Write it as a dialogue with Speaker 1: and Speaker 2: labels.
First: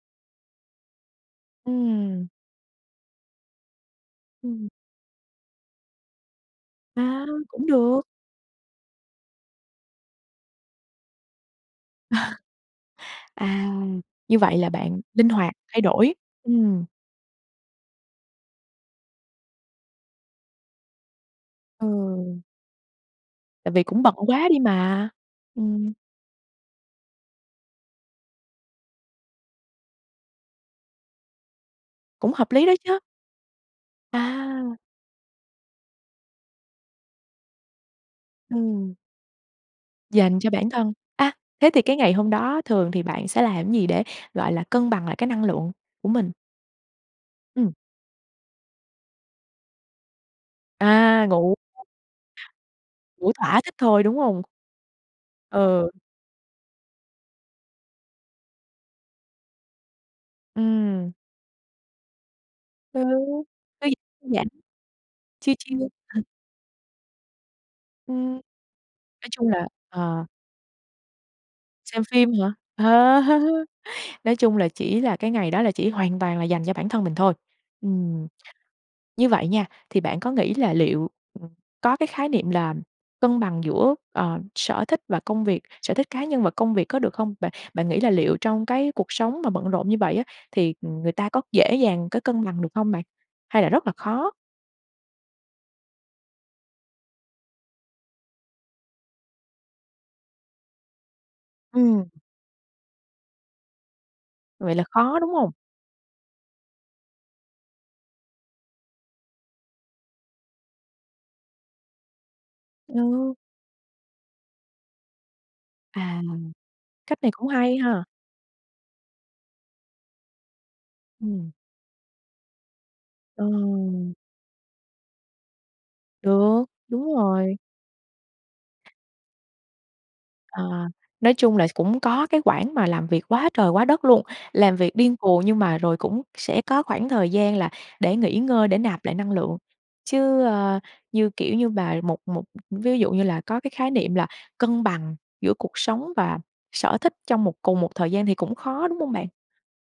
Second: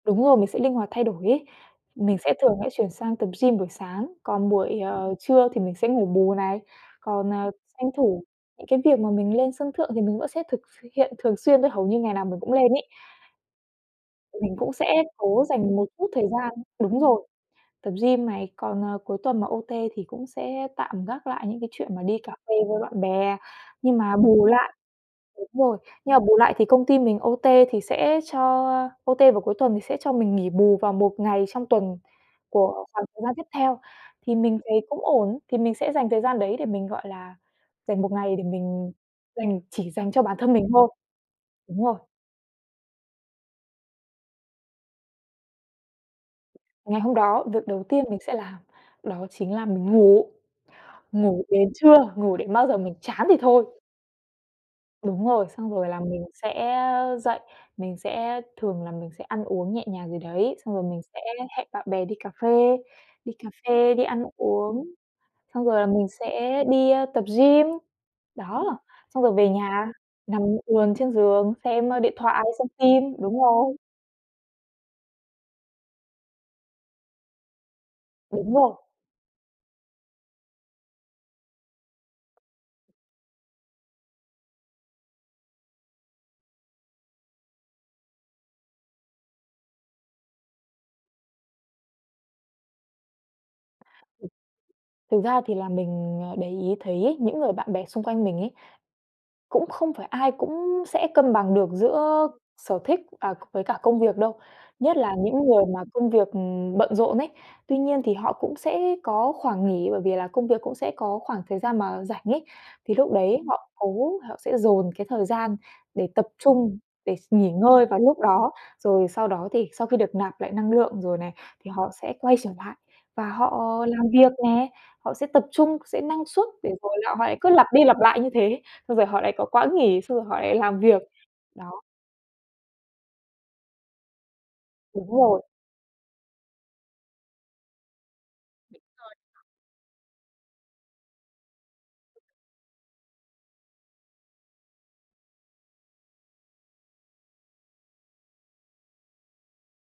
Speaker 1: Đúng rồi, mình sẽ linh hoạt thay đổi ấy. Mình
Speaker 2: Ừm.
Speaker 1: sẽ thường sẽ chuyển sang tập gym buổi sáng, còn
Speaker 2: Ừm.
Speaker 1: buổi, ờ, trưa thì mình sẽ ngủ bù này.
Speaker 2: À,
Speaker 1: Còn, ờ,
Speaker 2: cũng
Speaker 1: tranh
Speaker 2: được.
Speaker 1: thủ những cái việc mà mình lên sân thượng thì mình vẫn sẽ thực s hiện thường xuyên đấy, hầu như ngày nào mình cũng lên ấy.
Speaker 2: À. Như
Speaker 1: Mình
Speaker 2: vậy là
Speaker 1: cũng sẽ
Speaker 2: bạn linh
Speaker 1: cố
Speaker 2: hoạt
Speaker 1: dành
Speaker 2: thay
Speaker 1: một chút
Speaker 2: đổi.
Speaker 1: thời gian
Speaker 2: Ừm.
Speaker 1: đúng rồi, tập gym này. Còn, ờ, cuối tuần mà OT thì cũng sẽ tạm gác lại những cái chuyện mà đi cà
Speaker 2: Ừ.
Speaker 1: phê với bạn bè.
Speaker 2: Tại vì
Speaker 1: Nhưng
Speaker 2: cũng bận
Speaker 1: mà bù
Speaker 2: quá đi
Speaker 1: lại
Speaker 2: mà.
Speaker 1: đúng rồi,
Speaker 2: Ừm.
Speaker 1: nhưng mà bù lại thì công ty mình OT thì sẽ cho OT vào cuối tuần thì sẽ cho mình nghỉ bù vào một ngày trong tuần
Speaker 2: Cũng hợp lý đó
Speaker 1: của
Speaker 2: chớ!
Speaker 1: khoảng thời gian tiếp theo. Thì mình
Speaker 2: À!
Speaker 1: thấy cũng ổn, thì mình sẽ dành thời gian đấy để mình, gọi là, dành một ngày để mình
Speaker 2: Ừm.
Speaker 1: dành chỉ dành cho bản
Speaker 2: Dành cho
Speaker 1: thân mình
Speaker 2: bản
Speaker 1: thôi.
Speaker 2: thân. A, thế thì
Speaker 1: Đúng rồi.
Speaker 2: cái ngày hôm đó thường thì bạn sẽ làm gì để, gọi là, cân bằng lại cái năng lượng của mình?
Speaker 1: Ngày hôm đó, việc
Speaker 2: Ừm.
Speaker 1: đầu tiên mình sẽ làm đó chính là mình ngủ,
Speaker 2: À,
Speaker 1: ngủ
Speaker 2: ngủ
Speaker 1: đến trưa, ngủ đến bao giờ mình chán
Speaker 2: ngủ
Speaker 1: thì
Speaker 2: thỏa
Speaker 1: thôi!
Speaker 2: thích thôi, đúng hông?
Speaker 1: Đúng rồi, xong rồi
Speaker 2: Ừ.
Speaker 1: là mình sẽ dậy, mình sẽ thường là mình sẽ ăn uống nhẹ nhàng gì đấy, xong rồi mình
Speaker 2: Ừm.
Speaker 1: sẽ hẹn bạn bè đi cà phê.
Speaker 2: Ừ
Speaker 1: Đi cà phê, đi ăn
Speaker 2: thư giãn,
Speaker 1: uống,
Speaker 2: chill
Speaker 1: xong rồi
Speaker 2: chill.
Speaker 1: là mình
Speaker 2: Ừ.
Speaker 1: sẽ đi tập gym.
Speaker 2: Ừm.
Speaker 1: Đó, xong
Speaker 2: Nói
Speaker 1: rồi
Speaker 2: chung
Speaker 1: về
Speaker 2: là
Speaker 1: nhà,
Speaker 2: ờ.
Speaker 1: nằm ườn trên giường xem, ơ,
Speaker 2: Xem
Speaker 1: điện
Speaker 2: phim
Speaker 1: thoại,
Speaker 2: hả?
Speaker 1: xem phim.
Speaker 2: Ờ,
Speaker 1: Đúng rồi.
Speaker 2: nói chung là chỉ là cái ngày đó là chỉ hoàn toàn là dành cho bản thân mình thôi. Ừm.
Speaker 1: Đúng rồi.
Speaker 2: Như vậy nha, thì bạn có nghĩ là liệu có cái khái niệm là cân bằng giữa, ờ, sở thích và công việc sở thích cá nhân và công việc có được không? Bạn bạn nghĩ là liệu trong cái cuộc sống mà bận rộn như vậy á, thì, ừm, người ta có dễ dàng có cân bằng được hông bạn? Hay là rất là
Speaker 1: Ừm.
Speaker 2: khó?
Speaker 1: Thực ra thì là mình, ờ, để ý thấy ấy, những người bạn bè xung quanh mình ấy, cũng không phải ai cũng sẽ cân bằng được
Speaker 2: Ừm.
Speaker 1: giữa sở thích, à, với cả công việc đâu,
Speaker 2: Vậy là
Speaker 1: nhất là
Speaker 2: khó, đúng
Speaker 1: những
Speaker 2: hông?
Speaker 1: người mà công việc, ừm, bận rộn ấy. Tuy nhiên thì họ cũng sẽ có khoảng nghỉ, bởi vì là công việc cũng sẽ có khoảng thời gian mà rảnh ấy, thì lúc
Speaker 2: Ừ.
Speaker 1: đấy họ cố họ sẽ dồn cái thời gian để
Speaker 2: À,
Speaker 1: tập trung, để
Speaker 2: cách
Speaker 1: s
Speaker 2: này cũng
Speaker 1: nghỉ
Speaker 2: hay
Speaker 1: ngơi vào
Speaker 2: ha.
Speaker 1: lúc đó. Rồi sau đó thì sau khi được nạp lại năng lượng rồi này,
Speaker 2: Ừm.
Speaker 1: thì họ sẽ quay trở lại và
Speaker 2: Ờ.
Speaker 1: họ làm việc nè. Họ sẽ tập trung, sẽ năng suất
Speaker 2: Được.
Speaker 1: để rồi là
Speaker 2: Đúng
Speaker 1: họ lại cứ
Speaker 2: rồi.
Speaker 1: lặp đi lặp lại như thế, xong rồi họ lại có quãng nghỉ, xong rồi họ lại
Speaker 2: Ờ,
Speaker 1: làm việc.
Speaker 2: nói chung là s
Speaker 1: Đó.
Speaker 2: cũng có cái quãng mà làm việc quá trời quá đất luôn, làm việc
Speaker 1: Đúng
Speaker 2: điên
Speaker 1: rồi.
Speaker 2: cuồng, nhưng mà rồi cũng sẽ có khoảng thời gian là để nghỉ ngơi, để
Speaker 1: Đúng
Speaker 2: nạp
Speaker 1: rồi.
Speaker 2: lại năng lượng. Chứ, ơ, như, kiểu như, mà một một ví dụ như là có cái khái niệm là cân bằng giữa cuộc sống và sở thích trong một cùng một thời gian thì cũng khó, đúng hông bạn?